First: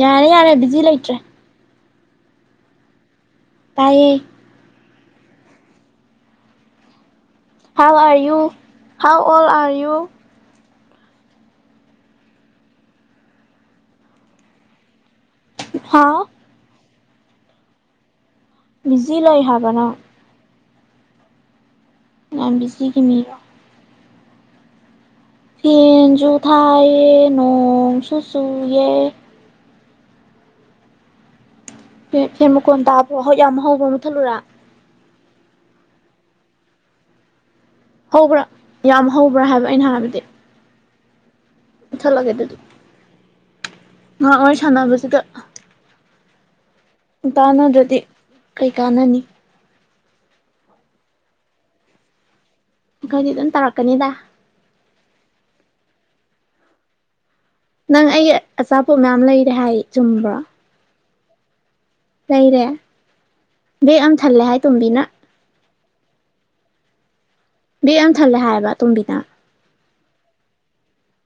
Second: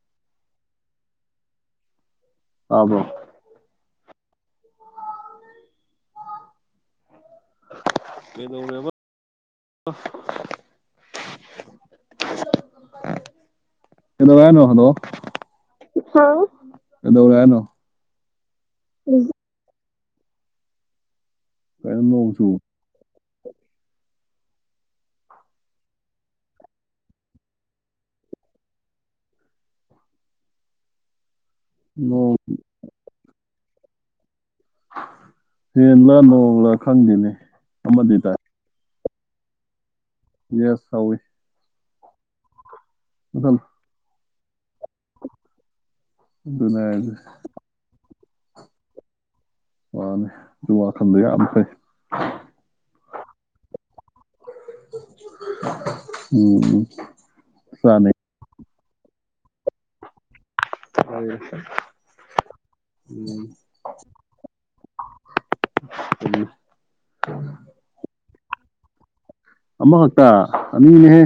ꯌꯥꯔꯦ ꯌꯥꯔꯦ ꯕꯤꯖꯤ ꯂꯩꯇ꯭ꯔꯦ ꯇꯥꯕ꯭ꯔꯣ ꯇꯩꯌꯦ ꯍꯥꯎ ꯑꯥꯔ ꯌꯨ ꯀꯩꯗꯧꯔꯦꯕ ꯍꯥꯎ ꯑꯣꯜ ꯑꯥꯔ ꯌꯨ [inaudible] ꯀꯩꯗꯧꯋꯦ ꯍꯥꯏꯅꯣ ꯍꯂꯣ ꯍꯥꯥꯎ ꯀꯩꯗꯧꯔꯦ ꯍꯥꯏꯅꯣ ꯕꯤꯖꯤ ꯂꯩ ꯍꯥꯏꯕ ꯅꯪ ꯀꯩꯅꯣ ꯅꯣꯡ ꯆꯨ ꯌꯥꯝ ꯕꯤꯖꯤꯒꯤ ꯃꯤꯔꯣ ꯐꯦꯟꯖꯨ ꯊꯥꯏꯌꯦ ꯅꯣꯡꯁꯨ ꯆꯨꯌꯦ ꯐꯦ ꯅꯣꯡ ꯐꯦꯟ ꯃꯈꯣꯟ ꯇꯥꯕ꯭ꯔꯣ ꯍꯣꯏꯠ ꯌꯥꯝ ꯍꯧꯕ ꯃꯨꯠꯊꯠꯂꯨꯔꯥ ꯍꯦꯟꯂꯥ ꯅꯣꯡꯂꯥ ꯈꯪꯗꯦꯅꯦ ꯑꯃꯗꯤ ꯇꯥꯏ ꯍꯧꯕ꯭ꯔꯥ ꯌꯥꯝ ꯍꯧꯕ꯭ꯔ ꯍꯥꯏꯕ ꯑꯩꯅ ꯍꯥꯏꯕꯗꯤ ꯌꯦꯁ ꯍꯧꯋꯤ ꯃꯨꯠꯊꯠꯂꯒꯦ ꯗꯨꯗꯤ [unintelligible] ꯉꯍꯥꯛ ꯋꯥꯔꯤ ꯁꯥꯟꯅꯕꯁꯤꯗ ꯎꯝ ꯎ ꯄꯥꯜꯅꯗ꯭ꯔꯗꯤ ꯀꯩ ꯀꯥꯟꯅꯅꯤ ꯋꯥꯅꯦ ꯑꯗꯨ ꯋꯥ ꯈꯟꯕ ꯌꯥꯝ ꯐꯩ ꯑꯩꯈꯣꯏꯗꯤ ꯑꯗꯨꯝ ꯇꯧꯔꯛꯀꯅꯤꯗ [inaudible] ꯎꯝ ꯎꯝ ꯅꯪ ꯑꯩꯒꯤ ꯑꯆꯥ ꯄꯣꯠ ꯃꯌꯥꯝ ꯂꯩꯔꯦ ꯍꯥꯏ ꯆꯨꯝꯕ꯭ꯔꯣ [unintelligible] ꯂꯩꯔꯦ ꯎꯝ ꯕꯦꯛ ꯑꯝ ꯊꯜꯂꯦ ꯍꯥꯏ ꯇꯣꯝꯕꯤꯅ [inaudible] ꯕꯦꯛ ꯑꯝ ꯊꯜꯂꯦ ꯍꯥꯏꯌꯦꯕ ꯇꯣꯝꯕꯤꯅ ꯑꯃꯈꯛꯇ ꯑꯅꯤꯅꯦꯍꯦ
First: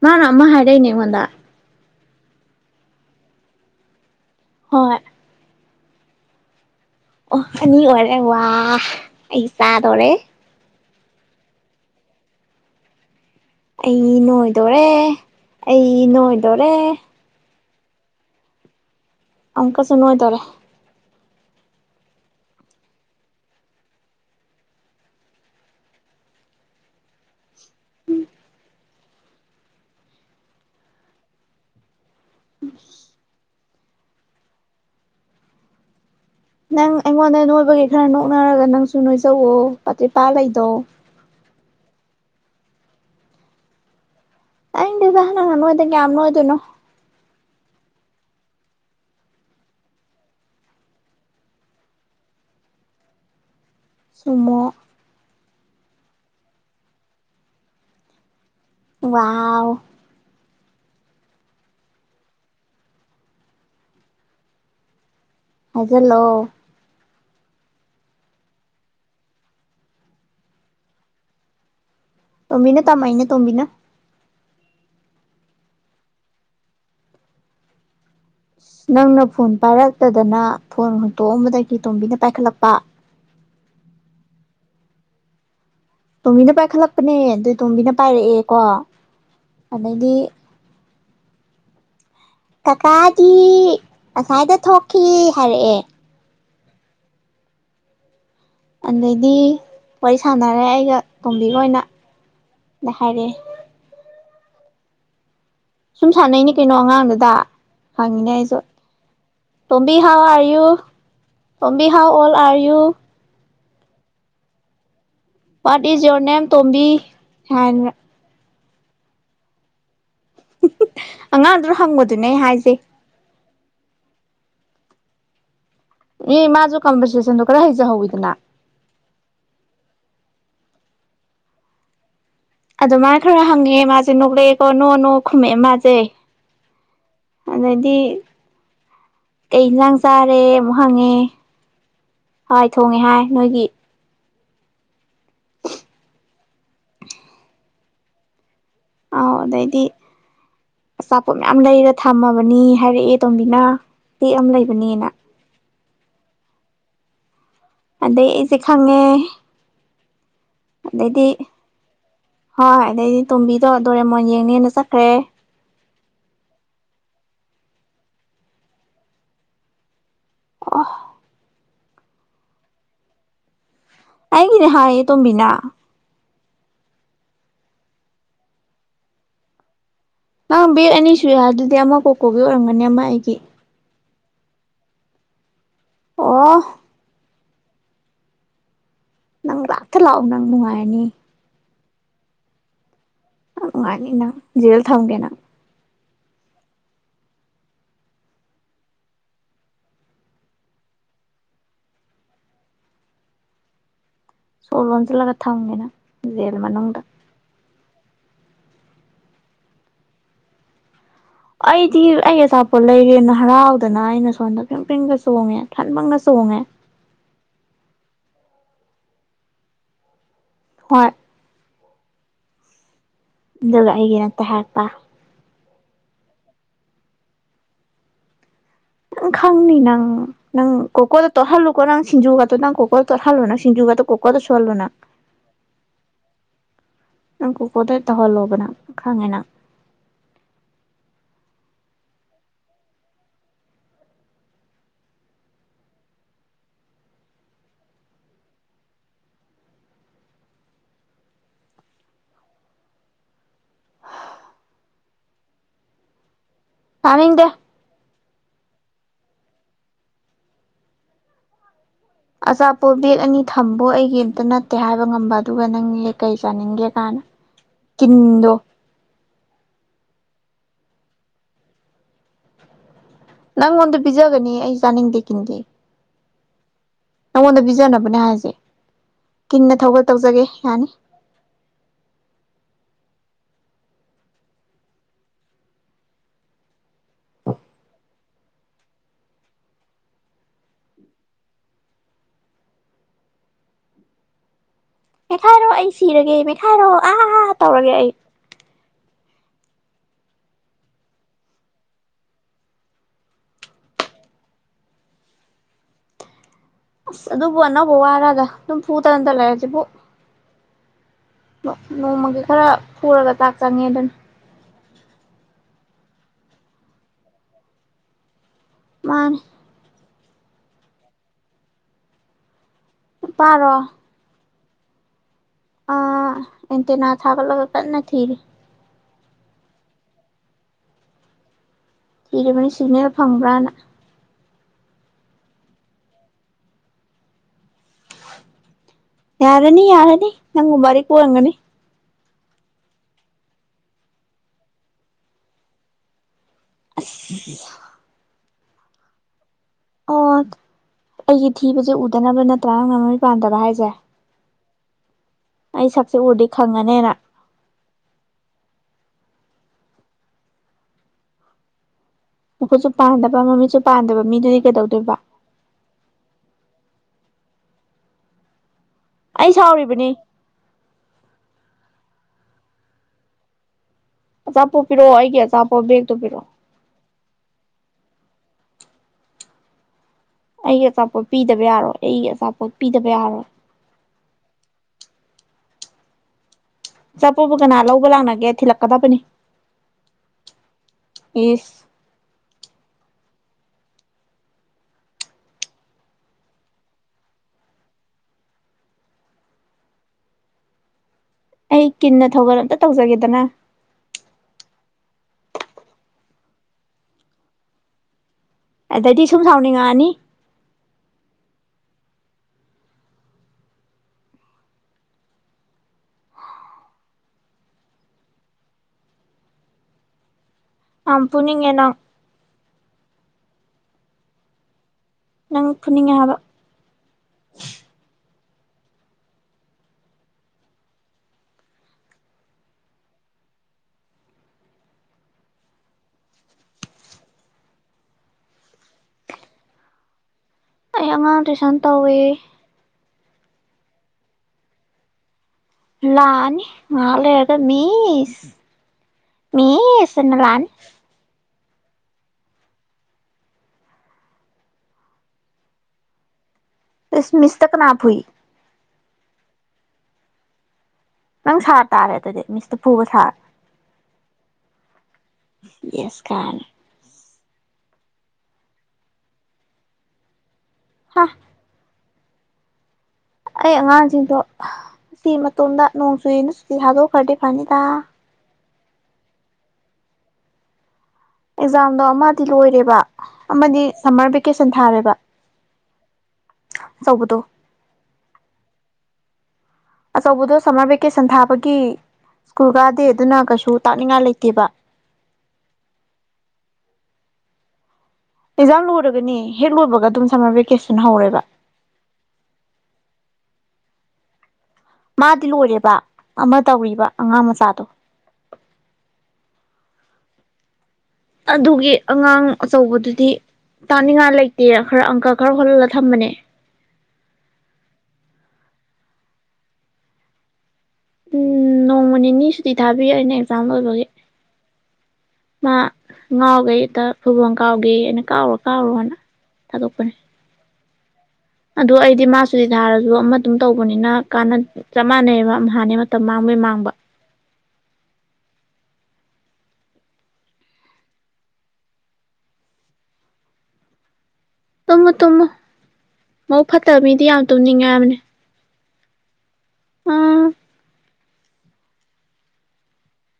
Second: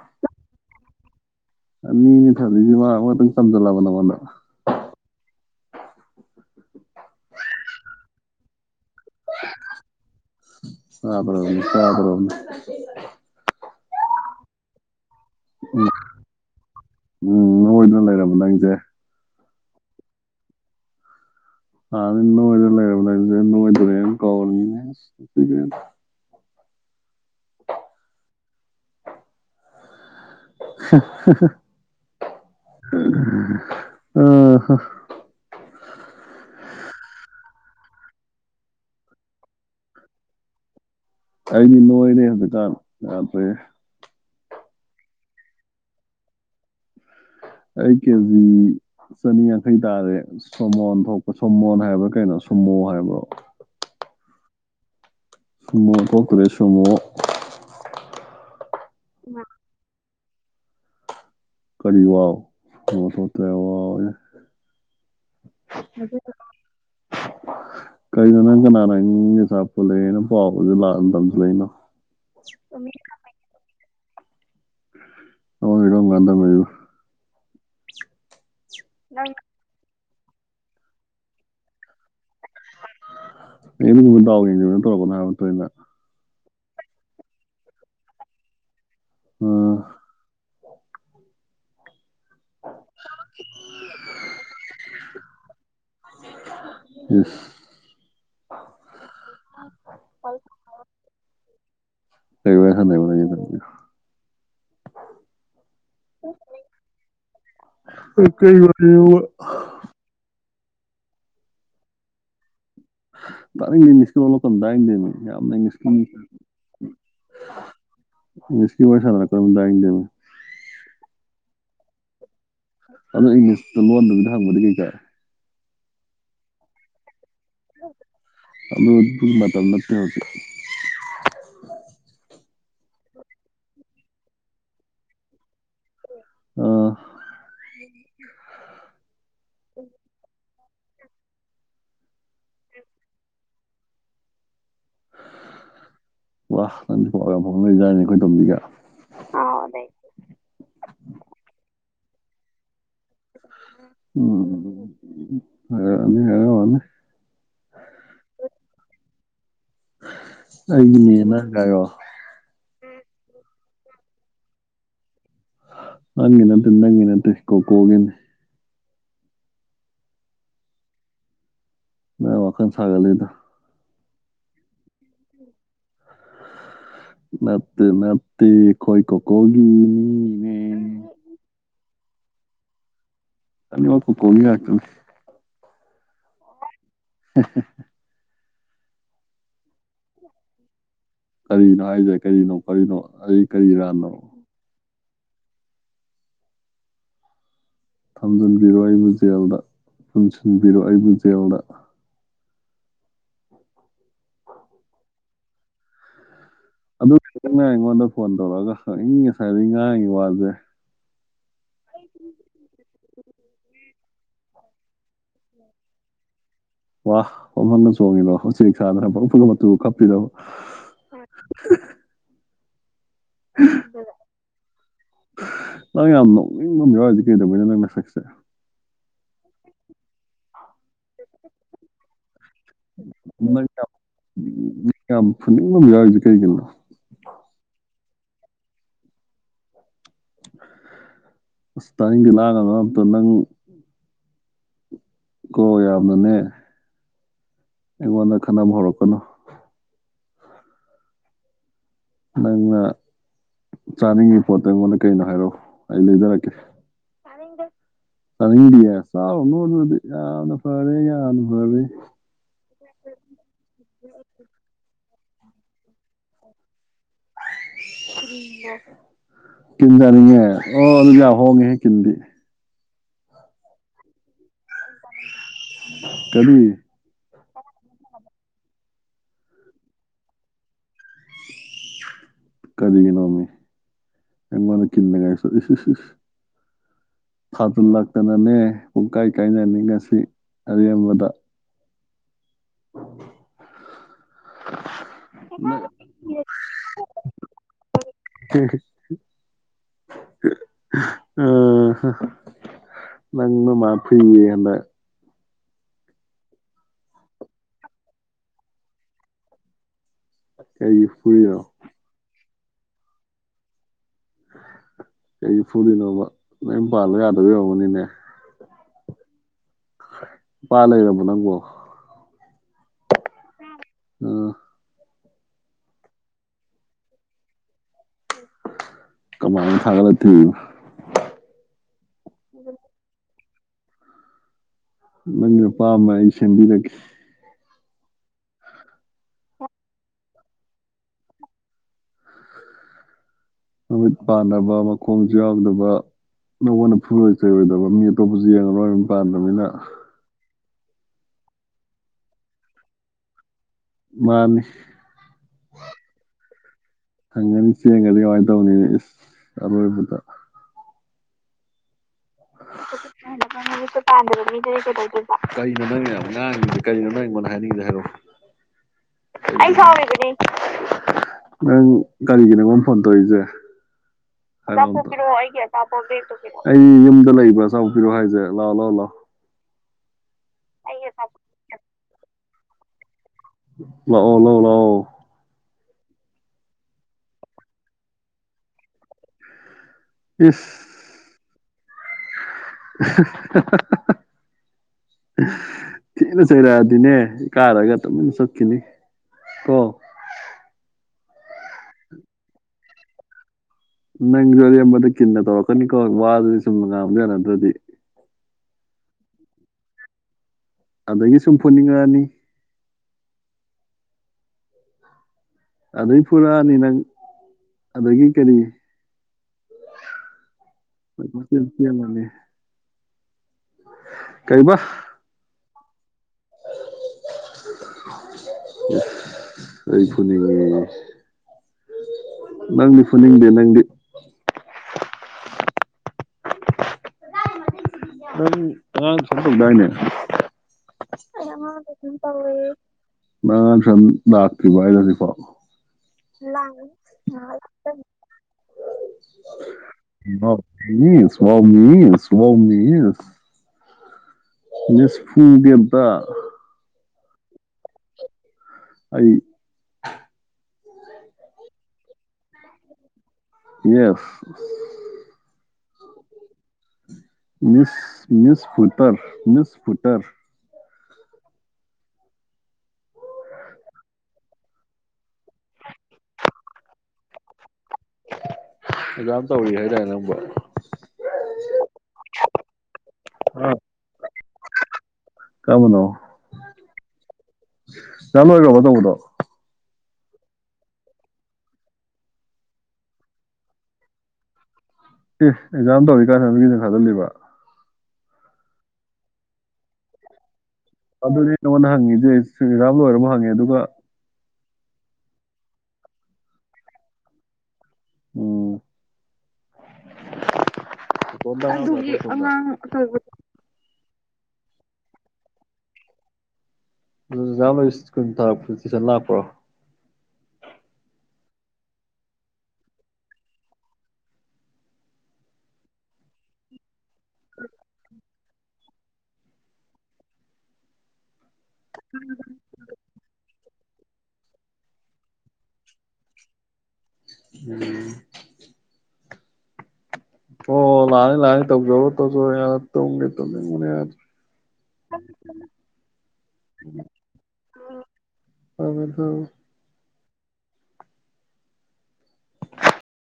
ꯃꯥꯅ ꯑꯃꯥ ꯍꯥꯏꯔꯛꯏꯅꯦ ꯑꯩꯉꯣꯟꯗꯥ [unintelligible] ꯑꯅꯤꯅꯤ ꯊꯝꯗꯥꯏꯖꯦ ꯃꯥ ꯑꯃꯈꯛꯇꯪ ꯇꯝꯖꯟꯂꯕ ꯅꯉꯣꯟꯗ ꯍꯣꯏ ꯑꯣ ꯑꯅꯤ ꯑꯣꯏꯔꯦ ꯋꯥ ꯑꯩ ꯆꯥꯗꯣꯔꯦ ꯆꯗꯣꯔꯝꯅꯤ ꯆꯥꯗꯣꯔꯝꯅꯤ ꯑꯩ ꯅꯣꯏꯗꯣꯔꯦ ꯑꯩ ꯅꯣꯏꯗꯣꯔꯦ ꯅꯣꯏꯗꯨꯅ ꯂꯩꯔꯕ ꯅꯪꯁꯦ ꯑꯃꯨꯛꯀꯁꯨ ꯅꯣꯏꯗꯣꯔꯦ ꯍꯟꯅꯗꯩꯩ ꯅꯣꯏꯗꯨꯅ ꯂꯩꯔꯕ ꯅꯡꯁꯦ ꯅꯣꯏꯗꯣꯔꯦꯅ ꯀꯧꯔꯤꯝꯅꯤꯅꯦ ꯑꯁ ꯅꯨꯡꯁꯤꯒꯔ꯭ꯦꯗꯥ ꯎꯝ [unintelligible] [unintelligible] ꯑꯥ ꯍꯥ ꯅꯪ ꯑꯩꯉꯣꯟꯗ ꯅꯣꯏꯕꯒꯤ ꯈꯔ ꯅꯣꯛꯅꯔꯒ ꯅꯪꯁꯨ ꯅꯣꯏꯖꯧꯑꯣ ꯄꯥꯇ꯭ꯔꯤꯄꯥ ꯂꯩꯗꯣ ꯑꯩꯗꯤ ꯂꯣꯏꯔꯦ ꯍꯧꯖꯤꯛ ꯀꯥꯟ ꯌꯥꯗ꯭ꯔꯦ ꯍꯦ ꯇꯥꯏꯅꯤꯡꯗꯦꯗ ꯅꯪꯅ ꯅꯣꯏꯗꯅ ꯀꯌꯥꯝ ꯅꯣꯏꯗꯣꯏꯅꯣ ꯑꯩ ꯀꯦꯖꯤ ꯆꯅꯤ ꯌꯥꯡꯈꯩ ꯇꯥꯔꯦ ꯁꯣꯃꯣꯟ ꯊꯣꯛꯄ ꯁꯣꯃꯣꯟ ꯍꯥꯏꯕ꯭ꯔꯥ ꯀꯩꯅꯣ ꯁꯨꯝꯃꯣ ꯍꯥꯏꯕ꯭ꯔꯣ ꯁꯨꯃꯣ ꯁꯨꯃꯣ ꯊꯣꯛꯇꯣꯔꯦ ꯁꯨꯝꯃꯣ ꯋꯥꯎ ꯀꯔꯤ ꯋꯥꯎ ꯁꯨꯃꯣ ꯊꯣꯛꯇꯣꯔꯦ ꯍꯥꯢꯔ ꯋꯥꯎ ꯑꯅꯦ ꯍꯥꯏꯖꯟꯂꯣ ꯀꯩꯅꯣ ꯅꯪ ꯀꯅꯥꯅꯥ ꯑꯩ ꯃꯤ ꯑꯆꯥꯄꯣꯠ ꯂꯩ ꯑꯦꯅꯥ ꯄꯥꯎꯒꯁꯦ ꯂꯟꯅꯥ ꯇꯝꯖꯅꯂꯛꯏꯅꯣ ꯇꯣꯝꯕꯤꯅ ꯇꯥꯝꯃꯛꯏꯅꯦ ꯇꯣꯝꯕꯤꯅꯥ [unintelligible] ꯅꯪꯅ ꯐꯣꯟ ꯄꯥꯏꯔꯛ ꯠꯇꯗꯅ ꯐꯣꯟ ꯍꯨꯟꯇꯣꯛꯑꯃꯕꯗꯒꯤ ꯇꯣꯝꯕꯤꯅ ꯄꯥꯏꯈꯠꯂꯛꯄ [inaudible] ꯗꯥꯎ ꯌꯦꯡꯕꯤꯗꯣ ꯇꯧꯔꯥꯛꯀꯅꯣ ꯍꯥꯌꯕ ꯅꯥꯠꯇꯔꯣ ꯑꯩꯅꯥ ꯇꯣꯝꯕꯤꯅ ꯄꯥꯏꯈꯠꯂꯛꯄꯅꯦ ꯑꯗꯩꯩ ꯇꯣꯝꯕꯤꯅ ꯄꯥꯏꯔꯛꯑꯦꯀꯣ ꯑꯥ ꯑꯗꯩꯗꯤ ꯀꯥꯀꯥꯗꯤ ꯑꯁꯥꯏꯗ ꯊꯣꯛꯈꯤ ꯍꯥꯏꯔꯛꯑꯦ ꯏꯁ ꯑꯗꯩꯗꯤ ꯋꯥꯔꯤ ꯁꯥꯟꯅꯔꯦ ꯑꯩꯒ ꯇꯣꯝꯕꯤꯒ ꯑꯣꯏꯅ ꯀꯩ ꯋꯥꯔꯤ ꯁꯥꯅꯗꯣꯏꯕꯥ ꯅꯪꯗꯤ ꯍꯥꯏꯔꯛꯑꯦ ꯇꯣꯝꯕꯤꯒ [inaudible] ꯁꯨꯝ ꯁꯥꯟꯅꯩꯅꯦ ꯀꯩꯅꯣ ꯑꯉꯥꯡꯗꯨꯗ ꯍꯪꯉꯤꯅꯦ ꯀꯩ ꯑꯩꯁꯨ ꯋꯥꯔꯤꯅꯣꯕ ꯇꯣꯝꯕꯤ ꯍꯥꯎ ꯑꯥꯔ ꯌꯨꯨ ꯇꯝꯕꯤ ꯍꯥꯎ ꯑꯣꯜ ꯑꯥꯔ ꯌꯨ ꯇꯥꯅꯤꯡꯗꯦ ꯏꯪꯂꯤꯁꯀ ꯂꯣꯜꯂꯛꯀꯅꯨ ꯗꯥꯏꯅꯤꯡꯗꯦꯕ ꯋꯥꯠ ꯏꯁ ꯌꯣꯔ ꯅꯦꯝ ꯇꯣꯝꯕꯤ ꯍꯥꯏꯅ ꯀꯤ ꯁꯥꯟꯅꯔꯛꯀꯅꯣ ꯇꯥꯅꯤꯡꯗꯦꯃꯦ ꯑꯉꯥꯡꯗꯨꯔ ꯍꯪꯕꯗꯨ ꯑꯗꯣ ꯏꯪꯂꯤꯁꯇꯣ ꯂꯣꯟꯗꯕꯤꯅ ꯍꯪꯕꯗꯤ ꯀꯩꯀꯥꯏ ꯃꯤ ꯃꯥꯁꯨ ꯀꯝꯕꯔꯁꯦꯁꯟꯗꯣ ꯑꯗꯣ ꯗꯨꯏ ꯃꯇꯝ ꯅꯠꯇꯦ ꯍꯧꯖꯤꯛ ꯑꯗꯃꯥꯏ ꯈꯔ ꯍꯪꯉꯑꯦ ꯃꯥꯁꯦ ꯅꯣꯛꯂꯛꯑꯦꯀꯣ ꯅꯣꯛ ꯅꯣꯛ ꯈꯨꯝꯃꯛꯑꯦ ꯃꯥꯁꯦ ꯑ ꯑꯗꯩꯗꯤ ꯀꯩ ꯏꯟꯖꯥꯡ ꯆꯥꯔꯦ ꯑꯃꯨꯛ ꯍꯪꯉꯦ ꯍꯋꯥꯏ ꯊꯣꯡꯉꯦ ꯍꯥꯏ ꯅꯣꯏꯒꯤ ꯋꯥ ꯅꯪꯗꯤ ꯄꯥꯎ ꯌꯥꯝ ꯐꯥꯎꯅꯩꯖꯥꯅꯤꯅ ꯑꯩꯈꯣꯏ ꯇꯣꯝꯕꯤꯒ ꯑꯥꯎ ꯑꯗꯩꯗꯤ ꯑꯆꯥꯄꯣꯠ ꯃꯌꯥꯝ ꯂꯩꯔ ꯊꯝꯃꯕꯅꯤ ꯍꯥꯏꯔꯛꯑꯦ ꯇꯣꯝꯕꯤꯅꯥ ꯄꯤ ꯑꯃ ꯂꯩꯕꯅꯦꯅ ꯍꯥꯏꯔꯑꯝꯃꯅꯤ ꯍꯥꯏꯔꯑꯝꯃꯅꯤ ꯑꯗꯩ ꯑꯩꯁꯦ ꯈꯪꯉꯦ ꯑꯗꯩꯗꯤ ꯑꯩꯒꯤꯅꯦꯅ ꯀꯥꯏꯌꯣ ꯍꯣꯏ ꯑꯗꯩꯗꯤ ꯇꯣꯝꯕꯤ ꯑꯗꯣ ꯗꯣꯔꯦꯃꯣꯟ ꯌꯦꯡꯅꯦꯅ ꯆꯠꯈ꯭ꯔꯦ ꯅꯪꯒꯤ ꯅꯠꯇꯦ ꯅꯪꯒꯤ ꯅꯠꯇꯦ ꯀꯣꯀꯣꯒꯤꯅꯤ ꯑꯣ ꯅꯪꯅ ꯋꯥꯈꯟ ꯁꯥꯒꯠ ꯂꯤꯗꯣ ꯑꯩꯒꯤꯅꯦ ꯍꯥꯏꯌꯦ ꯇꯣꯝꯕꯤꯅꯥ ꯅꯠꯇꯦ ꯅꯠꯇꯦ ꯈꯣꯏ ꯀꯣꯀꯣꯒꯤ ꯅꯪ ꯕꯦꯠ ꯑꯅꯤꯁꯨꯏ ꯍꯥꯏꯗꯨꯗꯤ ꯑꯃ ꯀꯣꯛ ꯀꯣꯕꯤ ꯑꯣꯏꯔꯝꯒꯅꯤ ꯑꯃ ꯑꯩꯒꯤ ꯌꯥꯎ ꯀꯣꯀꯣꯒꯤ ꯉꯥꯛꯇꯅꯦ ꯑꯣ [inaudible] ꯅꯪ ꯂꯥꯛꯇ ꯂꯥꯛꯑꯣ ꯅꯪ ꯅꯨꯡꯉꯥꯏꯔꯅꯤ ꯀꯔꯤꯅꯣ ꯍꯥꯏꯖꯦ ꯀꯔꯤꯅꯣ ꯀꯔꯤꯅꯣ ꯑꯩ ꯅꯪ ꯀꯔꯤ ꯔꯥꯟꯅꯣ ꯅꯨꯡꯉꯥꯏꯅꯤ ꯅꯪ ꯖꯦꯜ ꯊꯝꯒꯦ ꯅꯪ ꯊꯝꯖꯤꯟꯕꯤꯔꯣ ꯑꯩꯕꯨ ꯖꯦꯜꯗ ꯄꯨꯟꯁꯤꯟꯕꯤꯔꯣ ꯑꯩꯕꯨ ꯖꯦꯜꯗ ꯁꯣꯂꯣꯟꯁꯤꯜꯂꯒ ꯊꯝꯒꯦ ꯅꯪ ꯔꯦꯜ ꯃꯅꯨꯡꯗ ꯑꯗꯨꯒꯤ ꯅꯪꯅ ꯑꯩꯉꯣꯟꯗ ꯐꯣꯟ ꯇꯧꯔꯛꯑꯒ ꯃꯤ ꯉꯁꯥꯏꯗꯒꯤ ꯉꯔꯥꯡꯒꯤ ꯋꯥꯁꯦ ꯑꯩꯗꯤ ꯑꯩ ꯑꯆꯥꯄꯣꯠ ꯂꯩꯔꯦꯅ ꯍꯔꯥꯎ ꯗꯅ ꯑꯩꯅ ꯁꯣꯟꯗ ꯐ꯭ꯔꯤꯡ ꯐ꯭ꯔꯤꯡꯒ ꯆꯣꯡꯉꯦ ꯐ꯭ꯔꯪ ꯐ꯭ꯔꯪꯒ ꯆꯣꯡꯉꯦ ꯋꯥ ꯐꯟ ꯐꯟꯒ ꯆꯣꯡꯉꯤꯔꯣ ꯎꯆꯦꯛ ꯁꯥꯗꯅ ꯐꯗꯪ ꯐꯗꯪ ꯃꯇꯨꯒ ꯈꯞꯄꯤꯔꯣ ꯍꯣꯏ [inaudible] ꯗꯨꯒ ꯑꯩꯒꯤ ꯅꯠꯇꯦ ꯍꯥꯏꯕ ꯅꯪ ꯌꯥꯝ ꯂꯣꯛꯅꯤꯡꯕ ꯑꯝ ꯌꯥꯎꯔꯤꯖꯦ ꯀꯩꯗꯧꯕꯩꯅꯣ ꯅꯪ ꯅꯁꯛꯁꯦ ꯅꯪ ꯈꯪꯅꯤ ꯅꯪ ꯅꯪ ꯀꯣꯀꯣꯗ ꯇꯣꯠꯍꯜꯂꯨꯀꯣ ꯅꯪ ꯁꯤꯡꯖꯨꯒ ꯅꯪ ꯀꯣꯀꯣꯗ ꯇꯣꯠꯍꯜꯂꯣ ꯅꯪ ꯁꯤꯡꯖꯨꯒꯗꯣ ꯀꯣꯀꯣꯗ ꯁꯨꯍꯜꯂꯣ ꯅꯪ ꯌꯥꯝ ꯐꯨꯅꯤꯡꯕ ꯑꯃ ꯌꯥꯎꯔꯤꯁꯦ ꯀꯩꯒꯤꯅꯣ ꯅꯪ ꯀꯣꯀꯣꯗ ꯇꯧꯍꯜꯂꯣꯕ ꯅꯪ ꯈꯪꯉꯦ ꯅꯪ ꯑꯁ ꯇꯅꯤꯡꯗꯦ ꯂꯥꯛꯒꯅꯣ ꯑꯝꯇ ꯅꯪ ꯀꯣ ꯌꯥꯝꯅꯅꯦ ꯑꯩꯉꯣꯟꯗ ꯈꯟꯅꯕ ꯍꯧꯔꯛꯀꯅꯨ ꯅꯪꯅ ꯆꯥꯅꯤꯡꯉꯤ ꯄꯣꯠꯇꯣ ꯑꯩꯉꯣꯟꯗ ꯀꯩꯅꯣ ꯍꯥꯏꯔꯛꯑꯣ ꯑꯩ ꯂꯩꯕꯤꯔꯛꯀꯦ ꯇꯅꯤꯡꯗꯦ ꯇꯅꯤꯡꯗꯤꯌꯦ ꯆꯥꯎꯔꯨꯅꯨ ꯗꯨꯗꯤ ꯌꯥꯝꯅ ꯐꯥꯔꯦ ꯌꯥꯝꯅ ꯐꯔꯦ ꯑꯆꯥꯄꯣꯠ ꯕꯦꯛ ꯑꯅꯤ ꯊꯝꯕꯣ ꯑꯩꯒꯤ ꯑꯝꯇ ꯅꯠꯇꯦ ꯍꯥꯏꯕ ꯍꯥꯏꯕ ꯉꯝꯕ ꯑꯗꯨꯒ ꯅꯪꯅꯦ ꯀꯩ ꯆꯥꯅꯤꯡꯒꯦ ꯅ ꯀꯤꯟꯗꯣ ꯀꯤꯟ ꯆꯥꯅꯤꯡꯉꯦ ꯑꯣ ꯗꯨꯗꯤ ꯌꯥꯝ ꯍꯣꯡꯉꯤꯍꯦ ꯀꯤꯟꯗꯤ ꯅꯉꯣꯟꯗ ꯄꯤꯖꯒꯅꯤ ꯑꯩ ꯆꯥꯅꯤꯡꯗꯦ ꯀꯤꯟꯗꯤ ꯀꯔꯤ ꯅꯪꯉꯣꯟꯗ ꯄꯤꯖꯅꯕꯅꯦ ꯍꯥꯏꯖꯦ ꯀꯤꯟꯅ ꯊꯒꯜ ꯇꯧꯖꯒꯦ ꯌꯥꯅꯤ ꯀꯔꯤꯒꯤꯅꯣꯃꯤ ꯑꯩꯉꯣꯟꯗ ꯀꯤꯟꯅꯒ ꯏꯁ ꯏꯁ ꯏꯁ ꯊꯥꯖꯜꯂꯛꯇꯅꯅꯦ ꯄꯨꯡꯀꯥꯏ ꯀꯥꯏꯅꯅꯤ ꯉꯁꯤ ꯑꯔꯦꯝꯕꯗ [inaudible] ꯃꯦꯈꯥꯏꯔꯣ ꯅꯪ ꯑꯩ ꯁꯤꯔꯒꯦ ꯃꯦꯈꯥꯏꯔꯣ ꯑꯥꯥ ꯑꯥ ꯇꯧꯔꯒꯦ ꯑꯩ [inaudible] ꯑꯥ ꯍꯥ ꯅꯪ ꯅꯣꯢꯃꯥ ꯐꯨꯢꯌꯦꯌꯦ ꯅ ꯑꯁ ꯑꯗꯨꯕꯨ ꯑꯅꯧꯕ ꯋꯥꯔꯗ ꯑꯗꯨꯝ ꯐꯨꯗꯅꯗ ꯂꯩꯔꯖꯤꯕꯨ ꯀꯩ ꯅꯣꯡꯃꯒꯤ ꯈꯔ ꯐꯨꯔꯒ ꯆꯥꯛ ꯆꯪꯉꯦ ꯗꯨꯅꯤ ꯀꯩꯒꯤ ꯐꯨꯗꯣꯢꯅꯣꯕ ꯅꯌꯨꯝ ꯄꯥꯜꯂꯣ ꯌꯥꯗꯕꯩ ꯑꯣꯢꯔꯝꯅꯤꯅꯦ ꯃꯥꯅꯦ ꯅꯨꯄꯥ ꯂꯩꯔꯕꯣ ꯅꯪꯕꯣ ꯅꯄꯥꯔꯣ ꯎꯝ ꯑ ꯑꯦꯟꯇꯤꯅꯥ ꯊꯥꯒꯠꯂꯒ ꯀꯟꯅ ꯊꯤꯔꯤ ꯀꯃꯥꯏꯅ ꯊꯥꯒꯠ ꯂꯥꯛꯇꯧꯔꯤꯕ ꯊꯤꯔꯤꯕꯅꯤ ꯁꯤꯒꯅꯦꯜ ꯐꯪꯕ꯭ꯔꯅ ꯅꯪ ꯅꯨꯄꯥ ꯑꯃ ꯑꯩꯟ ꯁꯦꯝꯕꯤꯔꯒꯦ ꯌꯥꯔꯅꯤ ꯌꯥꯔꯅꯤ ꯅꯪꯒꯨꯝꯕ ꯑꯔꯤꯛꯄ ꯑꯣꯢꯔꯝꯒꯅꯤ ꯃꯃꯤꯠ ꯄꯥꯟꯗꯕ ꯃꯈꯣꯡꯁꯨ ꯌꯥꯎꯗꯕ ꯅꯉꯣꯟꯗ ꯐꯨꯔꯣꯏ ꯑꯁ ꯆꯩꯔꯣꯏꯗꯕ ꯃꯤ ꯑꯇꯣꯞꯄꯖꯨ ꯌꯦꯡꯉ ꯂꯣꯏ ꯃꯤꯠ ꯄꯥꯟꯗꯝꯅꯤꯅ ꯑ ꯑꯩꯒꯤ ꯊꯤꯕꯁꯦ ꯎꯗꯅꯕ ꯅꯠꯇ꯭ꯔ ꯉꯝꯅꯃꯤꯠ ꯄꯥꯟꯗꯕ ꯍꯥꯏꯁꯦ ꯑꯦ ꯃꯥꯅꯤ ꯑꯩ ꯁꯛꯁꯦ ꯑꯨꯔꯗꯤ ꯍꯪꯒꯅꯤ ꯆꯦꯟꯒꯔꯗꯤ ꯀꯃꯥꯏ ꯇꯧꯅꯤ ꯏꯁ ꯑꯔꯣꯏꯕꯗ ꯃꯈꯣꯠꯁꯨ ꯄꯥꯟꯗꯕ ꯃꯃꯤꯠꯁꯨ ꯄꯥꯟꯗꯕ ꯃꯤꯗꯨꯗꯤ ꯀꯩꯗꯧꯗꯣꯏꯕ ꯀꯔꯤꯅꯣ ꯅꯪꯅ ꯌꯥꯝ ꯉꯥꯡꯉꯤꯁꯦ ꯀꯔꯤꯅꯣ ꯅꯪ ꯑꯩꯉꯣꯟꯗ ꯍꯥꯏꯅꯤꯡꯉꯤꯁꯦ ꯍꯥꯏꯔꯛꯑꯣ ꯑꯩ ꯁꯥꯎꯔꯤꯕꯅꯤ ꯅꯪ ꯀꯥꯔꯤꯒꯤꯅꯣ ꯑꯩꯉꯣꯟ ꯐꯣꯟ ꯇꯧꯔꯛꯏꯁꯦ ꯑꯆꯥꯄꯣꯠ ꯄꯤꯔꯛꯑꯣ ꯑꯩꯒꯤꯪ ꯑꯆꯥꯄꯣꯠ ꯕꯛꯇꯣ ꯄꯤꯔꯛꯑꯣ ꯑꯩ ꯌꯨꯝ ꯗ ꯂꯩꯕ꯭ꯔ ꯑꯆꯥꯄꯣꯠ ꯄꯤꯔꯛꯑꯣ ꯍꯥꯏꯁꯦ ꯂꯥꯎ ꯂꯥꯎ ꯂꯥꯎ ꯑꯩꯒꯤ ꯑꯆꯥꯄꯣꯠ ꯄꯤꯗꯕ ꯌꯥꯔꯣꯏ ꯑꯩꯒꯤ ꯑꯆꯥꯞ ꯄꯤꯗꯕ ꯌꯥꯔꯣꯏ ꯂꯥꯛꯑꯣ ꯂꯧꯔꯨ ꯂꯥꯎꯑꯣ ꯆꯥꯄꯣꯠꯄꯨ ꯀꯅꯥ ꯂꯧ ꯂꯥꯛꯅꯒꯦ ꯊꯤꯜꯂꯛꯀꯗꯕꯅꯤ ꯏꯁ ꯏꯁ [inaudible] ꯊꯤꯅ ꯆꯩꯔꯛꯑꯗꯤꯅꯦ ꯏꯀꯥꯏꯔꯒ ꯗꯨꯝ ꯆꯠꯈꯤꯅꯤ ꯀꯣ ꯑꯩ ꯀꯤꯟꯅ ꯊꯧꯒꯜ ꯑꯝꯇ ꯇꯧꯖꯒꯦꯗꯅ ꯅꯪꯁꯨ ꯑꯔꯦꯝꯕꯗ ꯀꯤꯟꯅ ꯇꯧꯔꯛꯀꯅꯤꯀꯣ ꯋꯥꯗꯨꯗꯤ ꯆꯨꯝꯅ ꯉꯥꯡꯕꯗ ꯌꯥꯅꯗ꯭ꯔꯗꯤ ꯑꯗꯗꯤ ꯁꯨꯝ ꯁꯥꯎꯅꯤꯡꯉꯛꯑꯅꯤ ꯑꯗꯒꯤ ꯁꯨꯝ ꯐꯨꯅꯤꯡꯉꯛꯑꯅꯤ ꯑꯗꯩ ꯐꯨꯔꯛꯑꯅꯤ ꯅꯪ ꯑꯗꯒꯤ ꯀꯔꯤ ꯌꯥꯝ ꯐꯨꯅꯤꯡꯉꯦ ꯅꯪ [unintelligible] ꯀꯩꯕ ꯅꯪ ꯐꯨꯅꯤꯡꯉꯦ ꯍꯥꯏꯕ ꯏꯁ ꯑꯩ ꯐꯨꯅꯤꯡꯉꯦꯌꯦ ꯅꯪꯗꯤ ꯐꯨꯅꯤꯡꯗꯦ ꯅꯪꯗꯤ ꯅꯪ ꯑꯉꯥꯡ ꯇꯨꯏꯁꯟ ꯇꯧꯗꯥꯏꯅꯦ ꯑꯩ ꯑꯉꯥꯡ ꯇꯨꯏꯁꯟ ꯇꯧꯋꯦ ꯅꯪ ꯑꯉꯥꯡ ꯇꯨꯁꯟ ꯂꯥꯛꯇ꯭ꯔꯤꯕ ꯍꯥꯏꯖꯦ ꯍꯧꯖꯤꯛꯐꯥꯎ ꯂꯥꯛꯑꯅꯤ ꯉꯍꯥꯛ ꯂꯩꯔꯒ ꯃꯤꯏꯁ ꯃꯤꯏꯁ ꯑꯅ ꯋꯥꯎ ꯂꯥꯛꯑꯅꯤ [unintelligible] [inaudible] ꯃꯤꯁ ꯐꯨꯒꯦ ꯑꯝꯇ ꯏꯁ ꯃꯤꯁꯇ ꯀꯅꯥ ꯐꯨꯏ ꯑꯩ ꯅꯪ ꯁꯥꯔ ꯇꯥꯔꯦ ꯑꯗꯨꯗꯤ ꯃꯤꯁꯇ ꯐꯨꯕ ꯁꯥꯔ ꯌꯦꯁ ꯌꯦꯁ ꯀꯥꯏꯅ ꯃꯤꯁ ꯃꯤꯁ ꯐꯨꯇꯔ ꯃꯤꯁ ꯐꯨꯇꯔ ꯍꯥ ꯑꯩ ꯑꯉꯥꯡꯁꯤꯡꯗꯣ ꯁꯤ ꯃꯇꯣꯝꯗ ꯅꯣꯡ ꯆꯨꯏꯅ ꯁꯨꯇꯤ ꯊꯥꯗꯣꯛꯈ꯭ꯔꯗꯤ ꯐꯅꯤꯗ ꯑꯦꯛꯖꯥꯝ ꯇꯧꯔꯤ ꯍꯥꯏꯗꯥꯏ ꯅꯪꯕꯣ ꯑꯦꯛꯖꯥꯝꯗꯣ ꯑꯃꯗꯤ ꯂꯣꯏꯔꯦꯕ ꯑꯥ ꯑꯃꯗꯤ ꯁꯝꯃꯔ ꯚꯦꯀꯦꯁꯟ ꯊꯥꯔꯦꯕ ꯀꯔꯝꯕꯅꯣ ꯑꯆꯧꯕꯗꯣ ꯑꯦꯛꯖꯥꯝ ꯂꯣꯏꯈ꯭ꯔꯕꯣ ꯇꯧꯕꯗꯣ ꯑꯆꯧꯕꯗꯣ ꯁꯝꯃꯔ ꯚꯦꯀꯦꯁꯟ ꯊꯥꯕꯒꯤ ꯁ꯭ꯀꯨꯜ ꯀꯥꯗꯦ ꯑꯗꯨꯅ ꯀꯩꯁꯨ ꯇꯥꯛꯅꯤꯉꯥꯏ ꯂꯩꯇꯦꯕ ꯑꯦ ꯑꯦꯛꯖꯥꯝ ꯇꯧꯔꯤ ꯀꯥꯟꯗ ꯚꯦꯀꯦꯁꯟ ꯊꯥꯖꯜꯂꯤꯕ ꯑꯦꯛꯖꯥꯝ ꯂꯣꯏꯔꯒꯅꯦ ꯍꯦꯛ ꯂꯣꯏꯕꯒ ꯑꯗꯨꯝ ꯁꯝꯃꯔ ꯚꯦꯀꯦꯁꯟ ꯍꯧꯔꯦꯕ ꯑꯗꯨꯅꯦ ꯅꯉꯣꯟꯗ ꯍꯪꯉꯤꯁꯦ ꯑꯦꯛꯖꯥꯝ ꯂꯣꯏꯔꯕ ꯍꯪꯉꯤ ꯑꯗꯨ ꯋꯥ ꯃꯥꯗꯤ ꯂꯣꯏꯔꯦꯕ ꯑꯃ ꯇꯧꯔꯤꯕ ꯑꯉꯥꯡ ꯃꯆꯥꯗꯣ ꯎꯝ [inaudible] ꯑꯗꯨꯒꯤ ꯑꯉꯥꯡ ꯑꯦꯛꯖꯥꯝ ꯑꯆꯧꯕꯗꯨꯗꯤ ꯇꯥꯛ ꯅꯤꯡꯉꯥꯏ ꯂꯩꯇꯦ ꯈꯔ ꯑꯪꯀꯥ ꯈꯔ ꯍꯣꯠꯍꯜꯂ ꯊꯝꯕꯅꯦ [unintelligible] ꯀꯨ ꯊꯥꯔꯛꯄꯁꯟ ꯂꯥꯛꯄ꯭ꯔꯣ ꯎꯝ ꯅꯣꯡꯃ ꯅꯤꯅꯤ ꯁꯨꯇꯤ ꯊꯥꯕꯤꯔꯅꯤ ꯑꯦꯛꯖꯥꯝ ꯂꯣꯏꯕꯒꯤ ꯃꯥ ꯉꯥꯎꯒꯩ ꯍꯦꯛꯇ ꯐꯨꯠꯕꯣꯟ ꯀꯥꯎꯒꯦꯌꯦ ꯑꯩꯅ ꯀꯥꯎꯔꯣ ꯑꯥꯎ ꯍꯥꯅ ꯊꯥꯗꯣꯛꯄꯅꯤ ꯑꯗꯨ ꯑꯩꯗꯤ ꯃꯥ ꯁꯨꯇꯤ ꯊꯥꯔꯁꯨ ꯑꯃ ꯑꯗꯨꯝ ꯇꯧꯕꯅꯤꯅ ꯀꯥꯅ ꯆꯞ ꯃꯥꯟꯅꯩꯑꯕ ꯑꯝꯍꯥꯦ ꯃꯇꯝ ꯃꯥꯡꯕꯩ ꯃꯥꯡꯕ ꯎꯝ ꯑꯣ ꯂꯥꯛꯑꯅꯤ ꯂꯥꯛꯑꯅꯤ ꯇꯧꯖꯔꯣ ꯇꯧꯖꯔꯣ ꯇꯨꯝꯒꯦ ꯇꯨꯝꯅꯤꯡꯕꯅ ꯌꯥꯗ꯭ꯔꯦ ꯇꯨꯝꯃꯨ ꯇꯨꯝꯃꯨ ꯃꯕꯨꯛ ꯐꯠꯇꯕ ꯃꯤꯗꯤ ꯌꯥꯝ ꯇꯨꯝꯅꯤꯡꯉꯦ ꯍꯥꯏꯕꯅꯦ [unintelligible] ꯎꯝ